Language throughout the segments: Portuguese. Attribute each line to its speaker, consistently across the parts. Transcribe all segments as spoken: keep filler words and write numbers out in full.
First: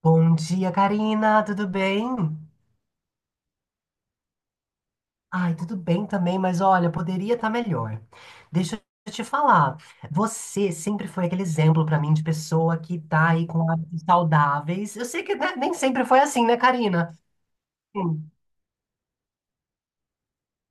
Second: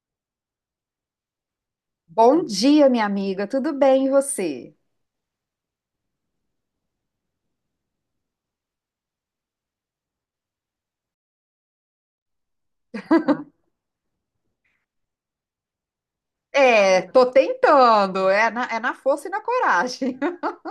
Speaker 1: Bom dia, Karina, tudo bem?
Speaker 2: Bom dia, minha amiga. Tudo bem, e você?
Speaker 1: Ai, tudo bem também, mas olha, poderia estar melhor. Deixa eu te falar, você sempre foi aquele exemplo para mim de pessoa que tá aí com hábitos saudáveis. Eu sei que, né, nem sempre foi assim, né,
Speaker 2: É,
Speaker 1: Karina?
Speaker 2: tô tentando.
Speaker 1: Sim.
Speaker 2: É na, é na força e na coragem.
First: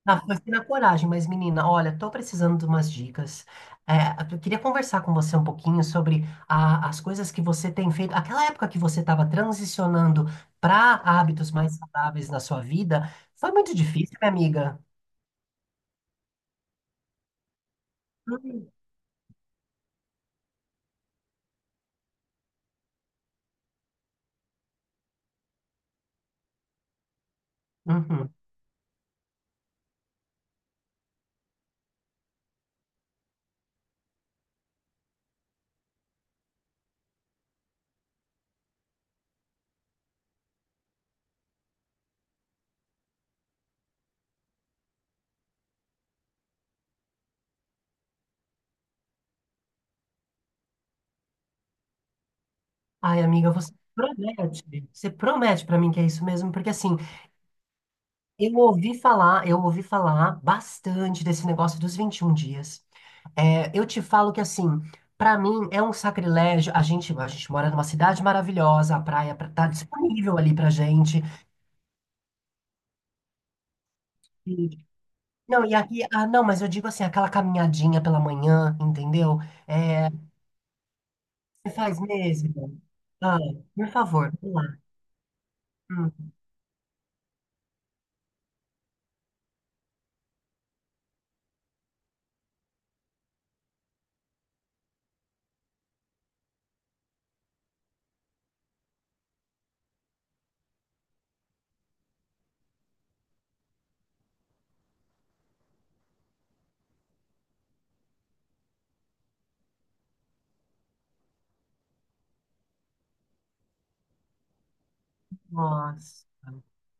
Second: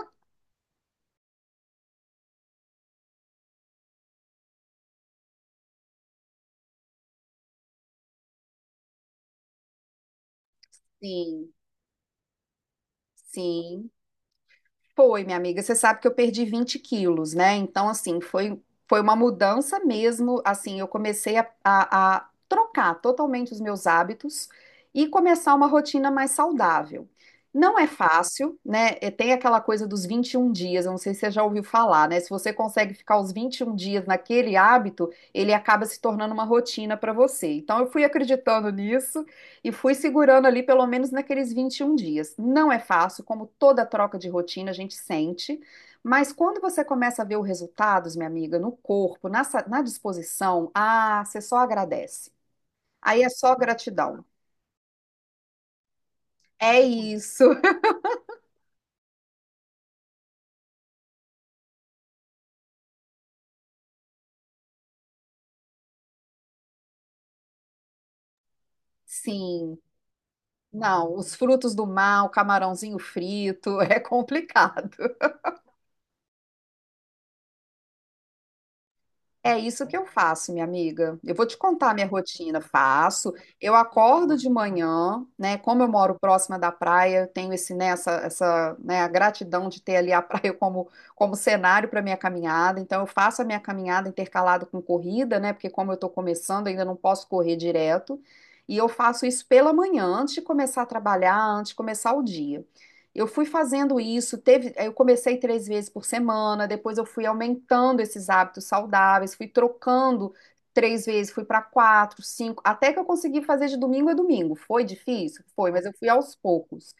Speaker 1: Na, foi assim na coragem, mas menina, olha, tô precisando de umas dicas. É, eu queria conversar com você um pouquinho sobre a- as coisas que você tem feito. Aquela época que você estava transicionando para hábitos
Speaker 2: Sim,
Speaker 1: mais saudáveis na sua vida, foi muito
Speaker 2: sim.
Speaker 1: difícil, minha amiga.
Speaker 2: Foi, minha amiga. Você sabe que eu perdi vinte quilos, né? Então, assim, foi,
Speaker 1: Hum.
Speaker 2: foi uma mudança mesmo. Assim, eu comecei a, a- a trocar totalmente os meus hábitos e começar uma rotina mais saudável. Não é
Speaker 1: Uhum.
Speaker 2: fácil, né? E tem aquela coisa dos vinte e um dias, eu não sei se você já ouviu falar, né? Se você consegue ficar os vinte e um dias naquele hábito, ele acaba se tornando uma rotina para você. Então, eu fui acreditando nisso e fui segurando ali pelo menos naqueles vinte e um dias. Não é fácil, como toda troca de rotina a gente sente, mas quando você começa a ver os resultados, minha amiga, no corpo, na, sa- na disposição, ah, você só agradece.
Speaker 1: Ai,
Speaker 2: Aí é
Speaker 1: amiga,
Speaker 2: só
Speaker 1: você
Speaker 2: gratidão.
Speaker 1: promete, você promete pra mim que é isso mesmo, porque
Speaker 2: É
Speaker 1: assim,
Speaker 2: isso.
Speaker 1: eu ouvi falar, eu ouvi falar bastante desse negócio dos vinte e um dias. É, eu te falo que assim, pra mim é um sacrilégio. A gente, a gente mora numa cidade maravilhosa, a praia pra- tá
Speaker 2: Sim.
Speaker 1: disponível ali pra
Speaker 2: Não,
Speaker 1: gente.
Speaker 2: os frutos do mar, o camarãozinho frito, é
Speaker 1: E-
Speaker 2: complicado.
Speaker 1: não, e aqui, ah, não, mas eu digo assim, aquela caminhadinha pela manhã, entendeu?
Speaker 2: É isso que eu
Speaker 1: É,
Speaker 2: faço, minha amiga. Eu vou te
Speaker 1: você
Speaker 2: contar a
Speaker 1: faz
Speaker 2: minha rotina.
Speaker 1: mesmo?
Speaker 2: Faço.
Speaker 1: Ah,
Speaker 2: Eu
Speaker 1: por favor,
Speaker 2: acordo de
Speaker 1: vamos lá.
Speaker 2: manhã, né? Como eu moro
Speaker 1: Hum,
Speaker 2: próxima da praia, eu tenho esse, né, essa, essa, né, a gratidão de ter ali a praia como, como cenário para minha caminhada. Então, eu faço a minha caminhada intercalada com corrida, né? Porque como eu estou começando, ainda não posso correr direto. E eu faço isso pela manhã, antes de começar a trabalhar, antes de começar o dia. Eu fui fazendo isso, teve, eu comecei três vezes por semana, depois eu fui aumentando esses hábitos saudáveis, fui trocando três vezes, fui para quatro, cinco, até que eu consegui fazer de domingo a domingo. Foi difícil? Foi, mas eu fui
Speaker 1: nossa.
Speaker 2: aos poucos.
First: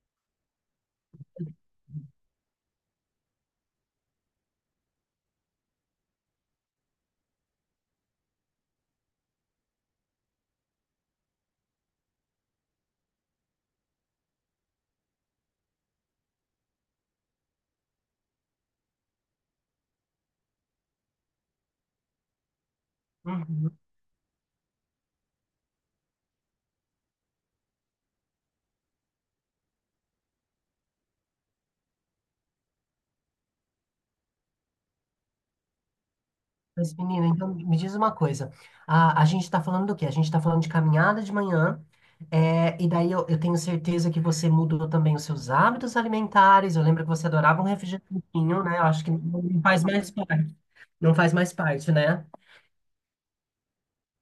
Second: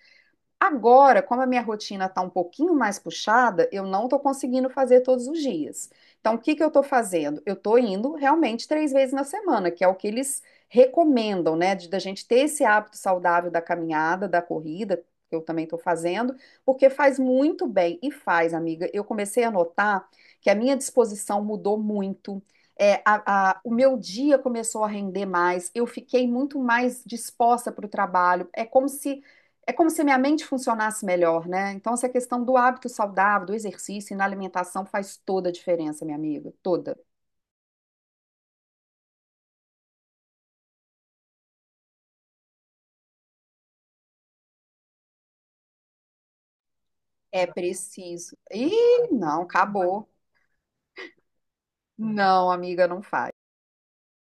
Speaker 2: Agora, como a minha rotina está um pouquinho mais puxada, eu não estou conseguindo fazer todos os dias. Então, o que que eu estou fazendo? Eu estou indo realmente três vezes na semana, que é o que eles recomendam, né? De, da gente ter esse hábito saudável da caminhada, da corrida, que eu também estou fazendo, porque faz muito bem e faz, amiga. Eu comecei a notar que a minha disposição mudou muito. É, a- a- o
Speaker 1: Uhum.
Speaker 2: meu dia começou a render mais, eu fiquei muito mais disposta para o trabalho. É como se é como se minha mente funcionasse melhor, né? Então, essa questão do hábito saudável, do exercício e na alimentação faz toda a diferença, minha amiga.
Speaker 1: Mas,
Speaker 2: Toda.
Speaker 1: menina, então me diz uma coisa. A, a gente está falando do quê? A gente está falando de caminhada de manhã, é, e daí eu, eu tenho certeza que você mudou também os seus hábitos alimentares. Eu lembro que você
Speaker 2: É
Speaker 1: adorava um
Speaker 2: preciso.
Speaker 1: refrigerantinho, né? Eu acho
Speaker 2: Ih,
Speaker 1: que
Speaker 2: não,
Speaker 1: não faz
Speaker 2: acabou.
Speaker 1: mais parte. Não faz mais parte, né?
Speaker 2: Não, amiga, não faz.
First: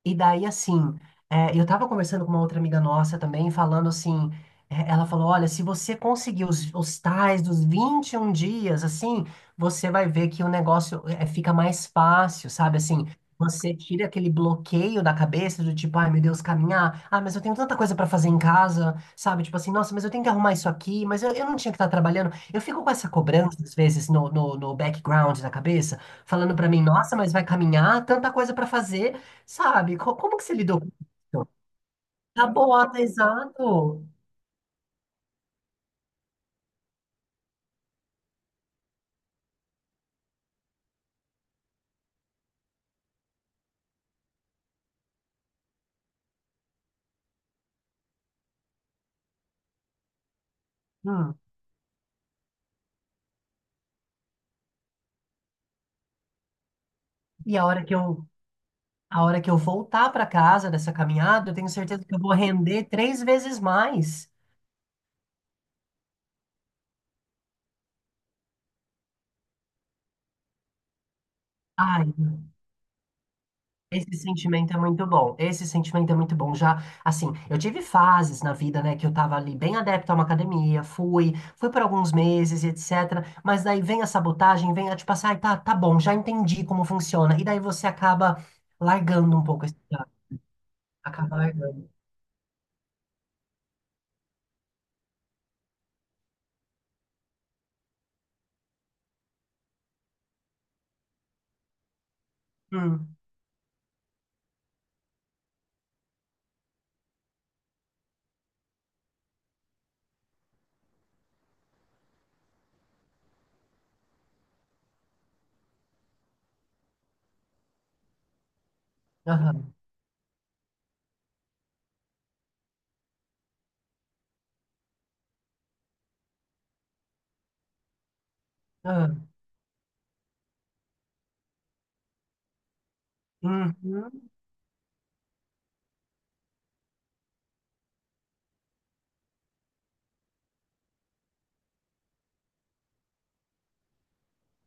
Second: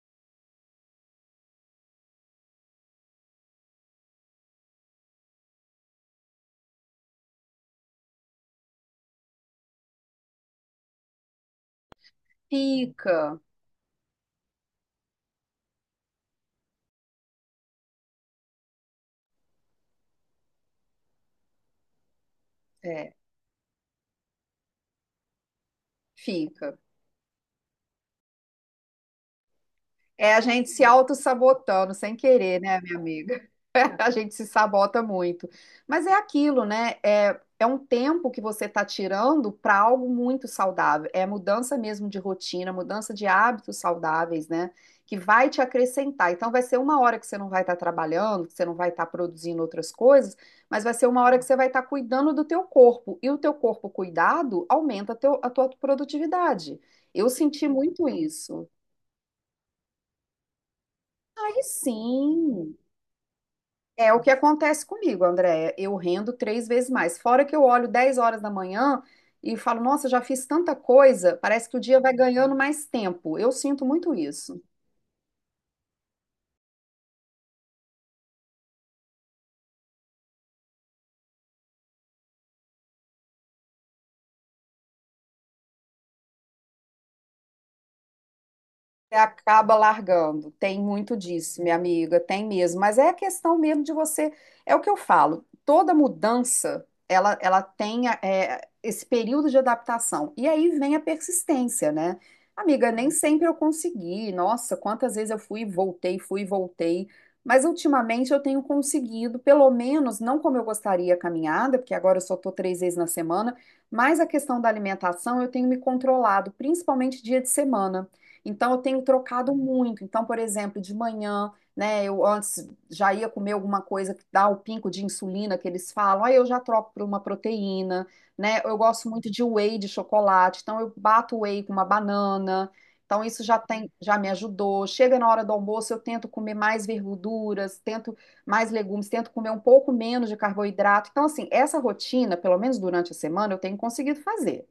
Speaker 1: E daí, assim, é, eu tava conversando com uma outra amiga nossa também, falando assim, é, ela falou, olha, se você conseguir os, os tais dos vinte e um dias, assim, você vai ver que o negócio é, fica mais fácil, sabe? Assim,
Speaker 2: Fica,
Speaker 1: você tira aquele bloqueio da cabeça do tipo, ai, meu Deus, caminhar, ah, mas eu tenho tanta coisa pra fazer em casa, sabe? Tipo assim, nossa, mas eu tenho que arrumar isso aqui, mas eu, eu não tinha que estar trabalhando. Eu fico com essa
Speaker 2: é,
Speaker 1: cobrança, às vezes, no, no, no background da cabeça, falando pra
Speaker 2: fica.
Speaker 1: mim, nossa, mas vai caminhar, tanta coisa pra fazer. Sabe? Co-
Speaker 2: É a
Speaker 1: como que você
Speaker 2: gente se
Speaker 1: lidou com isso?
Speaker 2: autossabotando sem
Speaker 1: Tá
Speaker 2: querer, né, minha
Speaker 1: bota,
Speaker 2: amiga? A
Speaker 1: exato.
Speaker 2: gente se sabota muito. Mas é aquilo, né? É, é um tempo que você está tirando para algo muito saudável. É mudança mesmo de rotina, mudança de hábitos saudáveis, né? Que vai te acrescentar. Então, vai ser uma hora que você não vai estar trabalhando, que você não vai estar produzindo outras coisas, mas vai ser uma hora
Speaker 1: Hum.
Speaker 2: que você vai estar cuidando do teu corpo. E o teu corpo cuidado aumenta teu- a tua produtividade. Eu
Speaker 1: E
Speaker 2: senti
Speaker 1: a hora que
Speaker 2: muito
Speaker 1: eu,
Speaker 2: isso.
Speaker 1: a hora que eu voltar para casa dessa caminhada, eu
Speaker 2: Aí
Speaker 1: tenho certeza que eu vou
Speaker 2: sim.
Speaker 1: render três vezes
Speaker 2: É o que
Speaker 1: mais.
Speaker 2: acontece comigo, Andréia. Eu rendo três vezes mais. Fora que eu olho dez horas da manhã e falo, nossa, já fiz tanta coisa, parece que o dia vai
Speaker 1: Ai,
Speaker 2: ganhando mais tempo. Eu sinto muito
Speaker 1: esse
Speaker 2: isso.
Speaker 1: sentimento é muito bom. Esse sentimento é muito bom. Já, assim, eu tive fases na vida, né, que eu tava ali bem adepto a uma academia, fui, fui por alguns meses, e et cetera. Mas daí vem a sabotagem, vem a tipo assim, ai, tá, tá bom, já entendi como funciona. E daí você acaba
Speaker 2: Você
Speaker 1: largando um pouco
Speaker 2: acaba
Speaker 1: esse,
Speaker 2: largando. Tem muito
Speaker 1: acaba
Speaker 2: disso, minha
Speaker 1: largando.
Speaker 2: amiga, tem mesmo. Mas é a questão mesmo de você. É o que eu falo. Toda mudança, ela, ela tem é, esse período de adaptação. E aí vem a persistência, né? Amiga, nem
Speaker 1: Hum.
Speaker 2: sempre eu consegui. Nossa, quantas vezes eu fui e voltei, fui e voltei. Mas ultimamente eu tenho conseguido, pelo menos, não como eu gostaria a caminhada, porque agora eu só estou três vezes na semana, mas a questão da alimentação eu tenho me controlado, principalmente dia de semana. Então, eu tenho trocado
Speaker 1: Aham,
Speaker 2: muito. Então, por exemplo, de manhã, né, eu antes já ia comer alguma coisa que dá o pinco de insulina que eles falam, aí eu já troco por uma proteína, né? Eu gosto muito
Speaker 1: aham.
Speaker 2: de whey de chocolate, então eu bato o whey com uma banana. Então, isso já tem, já
Speaker 1: Uhum,
Speaker 2: me ajudou. Chega na hora do almoço, eu tento comer mais verduras, tento mais legumes, tento comer um pouco menos de carboidrato. Então, assim, essa rotina, pelo menos durante a semana, eu tenho conseguido fazer.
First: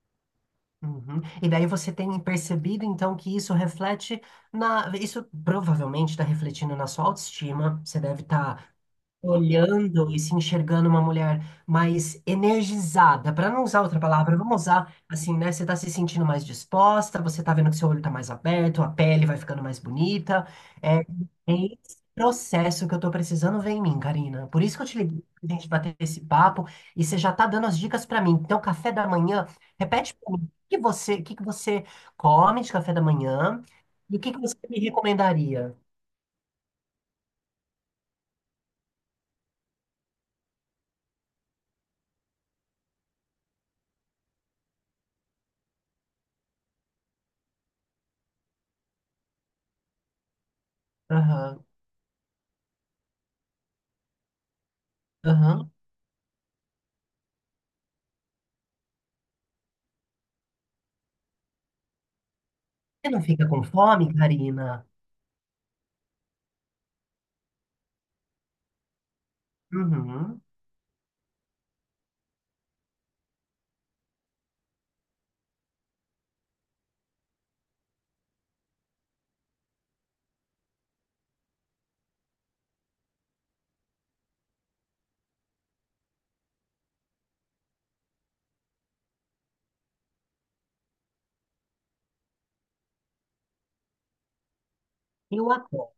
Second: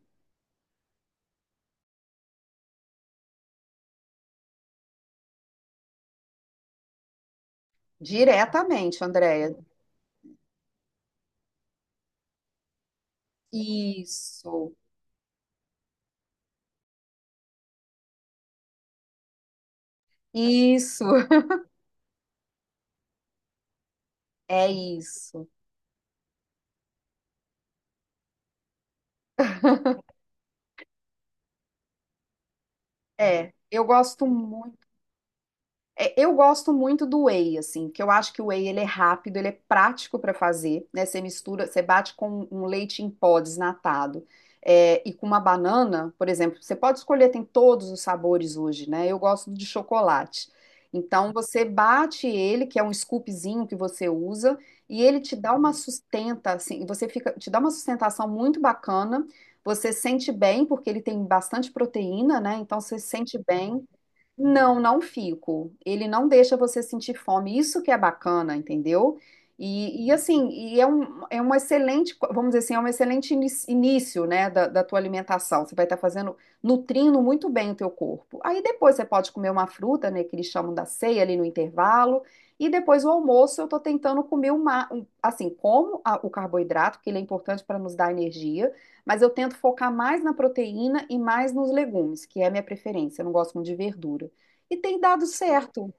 Speaker 1: uhum. E daí você tem percebido então que isso reflete na. Isso provavelmente está refletindo na sua autoestima. Você deve estar
Speaker 2: Diretamente, Andréia.
Speaker 1: olhando e se enxergando uma mulher mais energizada, para não usar outra palavra, vamos
Speaker 2: Isso.
Speaker 1: usar assim, né? Você tá se sentindo mais disposta, você tá vendo que seu olho tá mais aberto, a pele vai ficando mais bonita. É, é
Speaker 2: Isso,
Speaker 1: esse processo que eu tô precisando ver em mim, Karina. Por
Speaker 2: é
Speaker 1: isso que eu te liguei
Speaker 2: isso.
Speaker 1: pra gente bater esse papo e você já tá dando as dicas para mim. Então, café da manhã, repete para mim, o que você, o que que você come de café da
Speaker 2: É,
Speaker 1: manhã
Speaker 2: eu
Speaker 1: e o
Speaker 2: gosto
Speaker 1: que que você
Speaker 2: muito.
Speaker 1: me recomendaria?
Speaker 2: É, eu gosto muito do whey, assim, porque eu acho que o whey ele é rápido, ele é prático para fazer, né? Você mistura, você bate com um leite em pó desnatado, é, e com uma banana, por exemplo, você pode escolher, tem todos os sabores hoje, né? Eu gosto de chocolate. Então você
Speaker 1: Aham,
Speaker 2: bate ele, que é um scoopzinho que você usa, e ele te dá
Speaker 1: aham.
Speaker 2: uma sustenta, assim, você fica, te dá uma sustentação muito bacana. Você sente bem, porque ele tem bastante proteína, né? Então você
Speaker 1: Você não
Speaker 2: sente
Speaker 1: fica com
Speaker 2: bem.
Speaker 1: fome,
Speaker 2: Não,
Speaker 1: Karina?
Speaker 2: não fico. Ele não deixa você sentir fome. Isso que é bacana, entendeu? E, e
Speaker 1: Uhum.
Speaker 2: assim, e é um, é um excelente, vamos dizer assim, é um excelente inis- início, né, da, da tua alimentação. Você vai estar fazendo, nutrindo muito bem o teu corpo. Aí depois você pode comer uma fruta, né, que eles chamam da ceia ali no intervalo. E depois o almoço eu tô tentando comer uma, um- assim, como a- o carboidrato, que ele é importante para nos dar energia, mas eu tento focar mais na proteína e mais nos legumes, que é a minha preferência. Eu não gosto muito de verdura. E tem dado
Speaker 1: Eu adoro,
Speaker 2: certo.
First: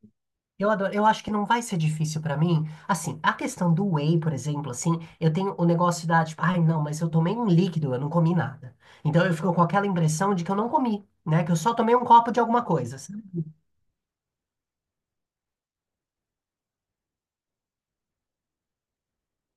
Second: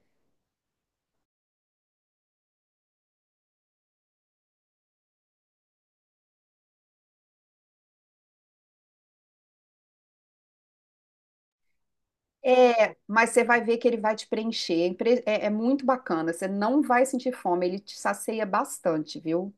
Speaker 1: eu adoro. Eu acho que não vai ser difícil pra mim. Assim, a questão do whey, por exemplo, assim, eu tenho o negócio da, tipo, ai, não, mas eu tomei um líquido, eu não comi nada. Então eu fico com aquela impressão de que eu não comi, né? Que eu só tomei um copo de alguma
Speaker 2: É,
Speaker 1: coisa, sabe?
Speaker 2: mas você vai ver que ele vai te preencher. É, impre- é- é muito bacana. Você não vai sentir fome. Ele te sacia bastante, viu?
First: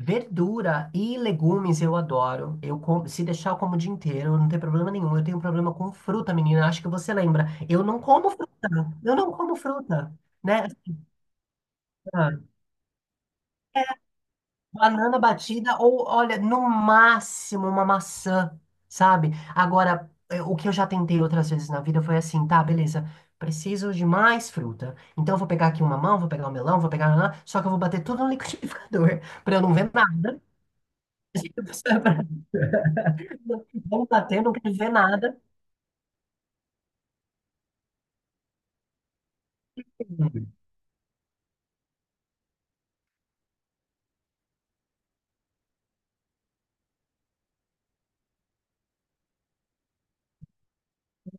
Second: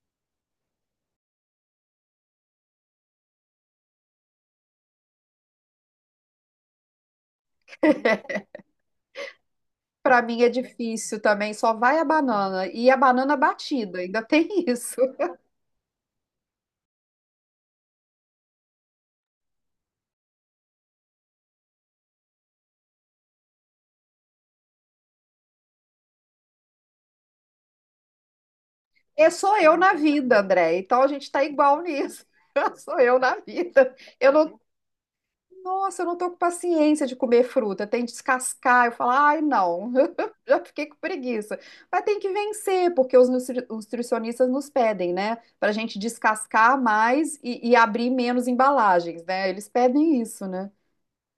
Speaker 1: Verdura e legumes eu adoro. Eu como, se deixar eu como o dia inteiro, não tem problema nenhum. Eu tenho um problema com fruta, menina. Acho que você lembra. Eu não como fruta. Eu não como fruta,
Speaker 2: Pra mim é
Speaker 1: né?
Speaker 2: difícil também. Só vai a
Speaker 1: Ah,
Speaker 2: banana. E a banana batida. Ainda tem isso.
Speaker 1: banana batida ou, olha, no máximo uma maçã, sabe? Agora, é, o que eu já tentei outras vezes na vida foi assim, tá, beleza, preciso de mais fruta. Então eu vou pegar aqui uma mamão, vou pegar um melão, vou pegar... nanã. Só que eu vou bater tudo no liquidificador,
Speaker 2: É, sou
Speaker 1: pra eu não
Speaker 2: eu
Speaker 1: ver
Speaker 2: na vida,
Speaker 1: nada.
Speaker 2: André. Então a gente tá igual nisso. Sou eu na vida.
Speaker 1: Vamos
Speaker 2: Eu
Speaker 1: bater, não
Speaker 2: não.
Speaker 1: quero ver nada.
Speaker 2: Nossa, eu não tô com paciência de comer fruta, tem que descascar. Eu falo, ai, não, já fiquei com preguiça. Mas tem que vencer, porque os nutri- os nutricionistas nos pedem, né? Pra gente descascar mais e, e abrir menos embalagens, né? Eles pedem isso, né?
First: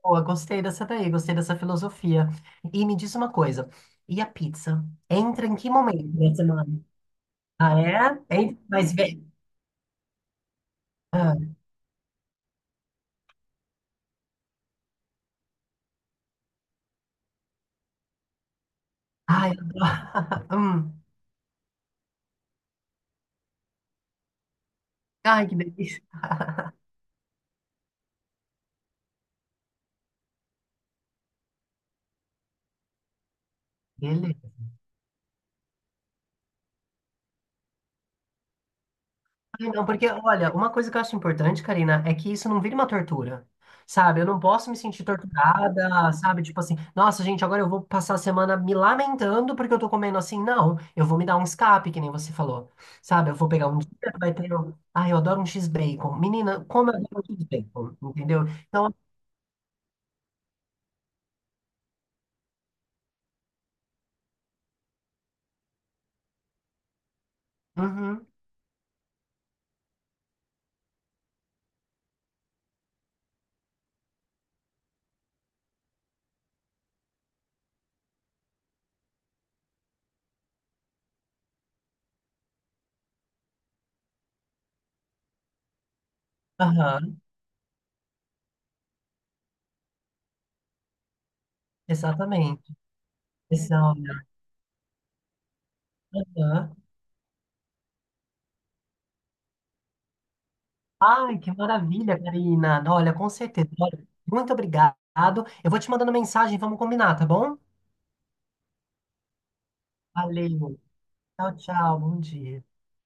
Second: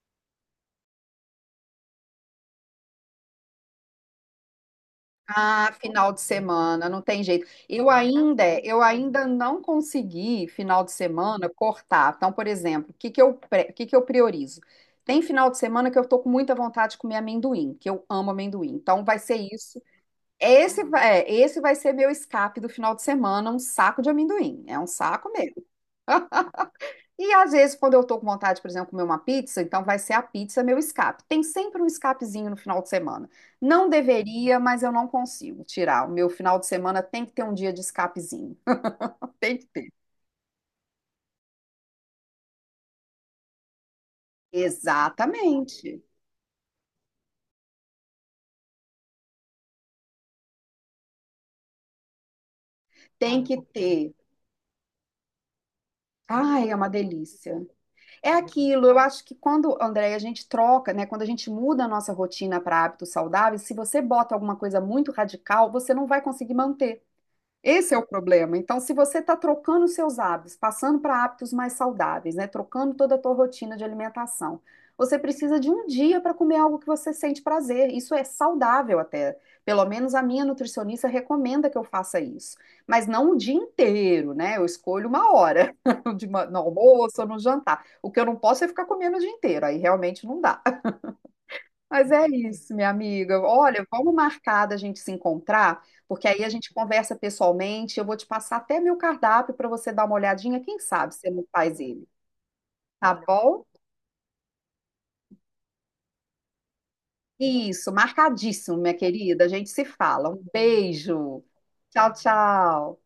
Speaker 1: Boa, gostei dessa daí, gostei dessa filosofia. E me diz uma coisa, e a pizza? Entra em que
Speaker 2: Ah,
Speaker 1: momento
Speaker 2: final de
Speaker 1: da semana?
Speaker 2: semana, não tem jeito.
Speaker 1: Ah,
Speaker 2: Eu
Speaker 1: é? Entra,
Speaker 2: ainda, eu
Speaker 1: mas
Speaker 2: ainda
Speaker 1: vem...
Speaker 2: não consegui final de
Speaker 1: Ah.
Speaker 2: semana cortar. Então, por exemplo, o que que eu, pre- o que que eu priorizo? Tem final de semana que eu tô com muita vontade de comer amendoim, que eu amo amendoim. Então vai ser
Speaker 1: Ai, eu
Speaker 2: isso.
Speaker 1: adoro.
Speaker 2: Esse
Speaker 1: Hum.
Speaker 2: vai, é, esse vai ser meu escape do final de semana, um saco de amendoim. É um saco
Speaker 1: Ai, que
Speaker 2: mesmo.
Speaker 1: delícia.
Speaker 2: E às vezes, quando eu tô com vontade, por exemplo, de comer uma pizza, então vai ser a pizza meu escape. Tem sempre um escapezinho no final de semana. Não
Speaker 1: Ele.
Speaker 2: deveria, mas eu não consigo tirar. O meu final de semana tem que ter um dia de escapezinho. Tem que
Speaker 1: Ai, não,
Speaker 2: ter.
Speaker 1: porque, olha, uma coisa que eu acho importante, Karina, é que isso não vire uma tortura. Sabe, eu não posso me sentir
Speaker 2: Exatamente.
Speaker 1: torturada, sabe? Tipo assim, nossa, gente, agora eu vou passar a semana me lamentando porque eu tô comendo assim. Não, eu vou me dar um escape, que nem você falou. Sabe, eu
Speaker 2: Tem
Speaker 1: vou
Speaker 2: que
Speaker 1: pegar um dia,
Speaker 2: ter.
Speaker 1: vai ter. um- Ai, eu adoro um X-Bacon. Menina,
Speaker 2: Ai, é uma
Speaker 1: como eu adoro um
Speaker 2: delícia.
Speaker 1: X-Bacon,
Speaker 2: É
Speaker 1: entendeu?
Speaker 2: aquilo,
Speaker 1: Então,
Speaker 2: eu acho que quando, André, a gente troca, né, quando a gente muda a nossa rotina para hábitos saudáveis, se você bota alguma coisa muito radical, você não vai conseguir manter. Esse é o
Speaker 1: uhum,
Speaker 2: problema. Então, se você está trocando seus hábitos, passando para hábitos mais saudáveis, né, trocando toda a tua rotina de alimentação, você precisa de um dia para comer algo que você sente prazer. Isso é saudável até. Pelo menos a minha nutricionista recomenda que eu faça isso. Mas não o dia inteiro, né? Eu escolho uma hora, de ma- no
Speaker 1: aham,
Speaker 2: almoço ou no jantar. O que eu não posso é ficar comendo o dia inteiro. Aí realmente não dá. Mas é isso,
Speaker 1: exatamente.
Speaker 2: minha amiga.
Speaker 1: Esse é
Speaker 2: Olha,
Speaker 1: o-
Speaker 2: vamos marcar da gente se encontrar, porque aí a
Speaker 1: Aham.
Speaker 2: gente conversa pessoalmente. Eu vou te passar até meu cardápio para você dar uma olhadinha. Quem sabe você
Speaker 1: Ai,
Speaker 2: não
Speaker 1: que
Speaker 2: faz ele,
Speaker 1: maravilha, Karina.
Speaker 2: tá
Speaker 1: Olha, com
Speaker 2: bom?
Speaker 1: certeza. Olha, muito obrigado. Eu vou te mandando mensagem, vamos combinar, tá bom?
Speaker 2: Isso, marcadíssimo, minha querida. A gente se fala. Um
Speaker 1: Valeu.
Speaker 2: beijo.
Speaker 1: Tchau, tchau.
Speaker 2: Tchau,
Speaker 1: Bom dia.
Speaker 2: tchau.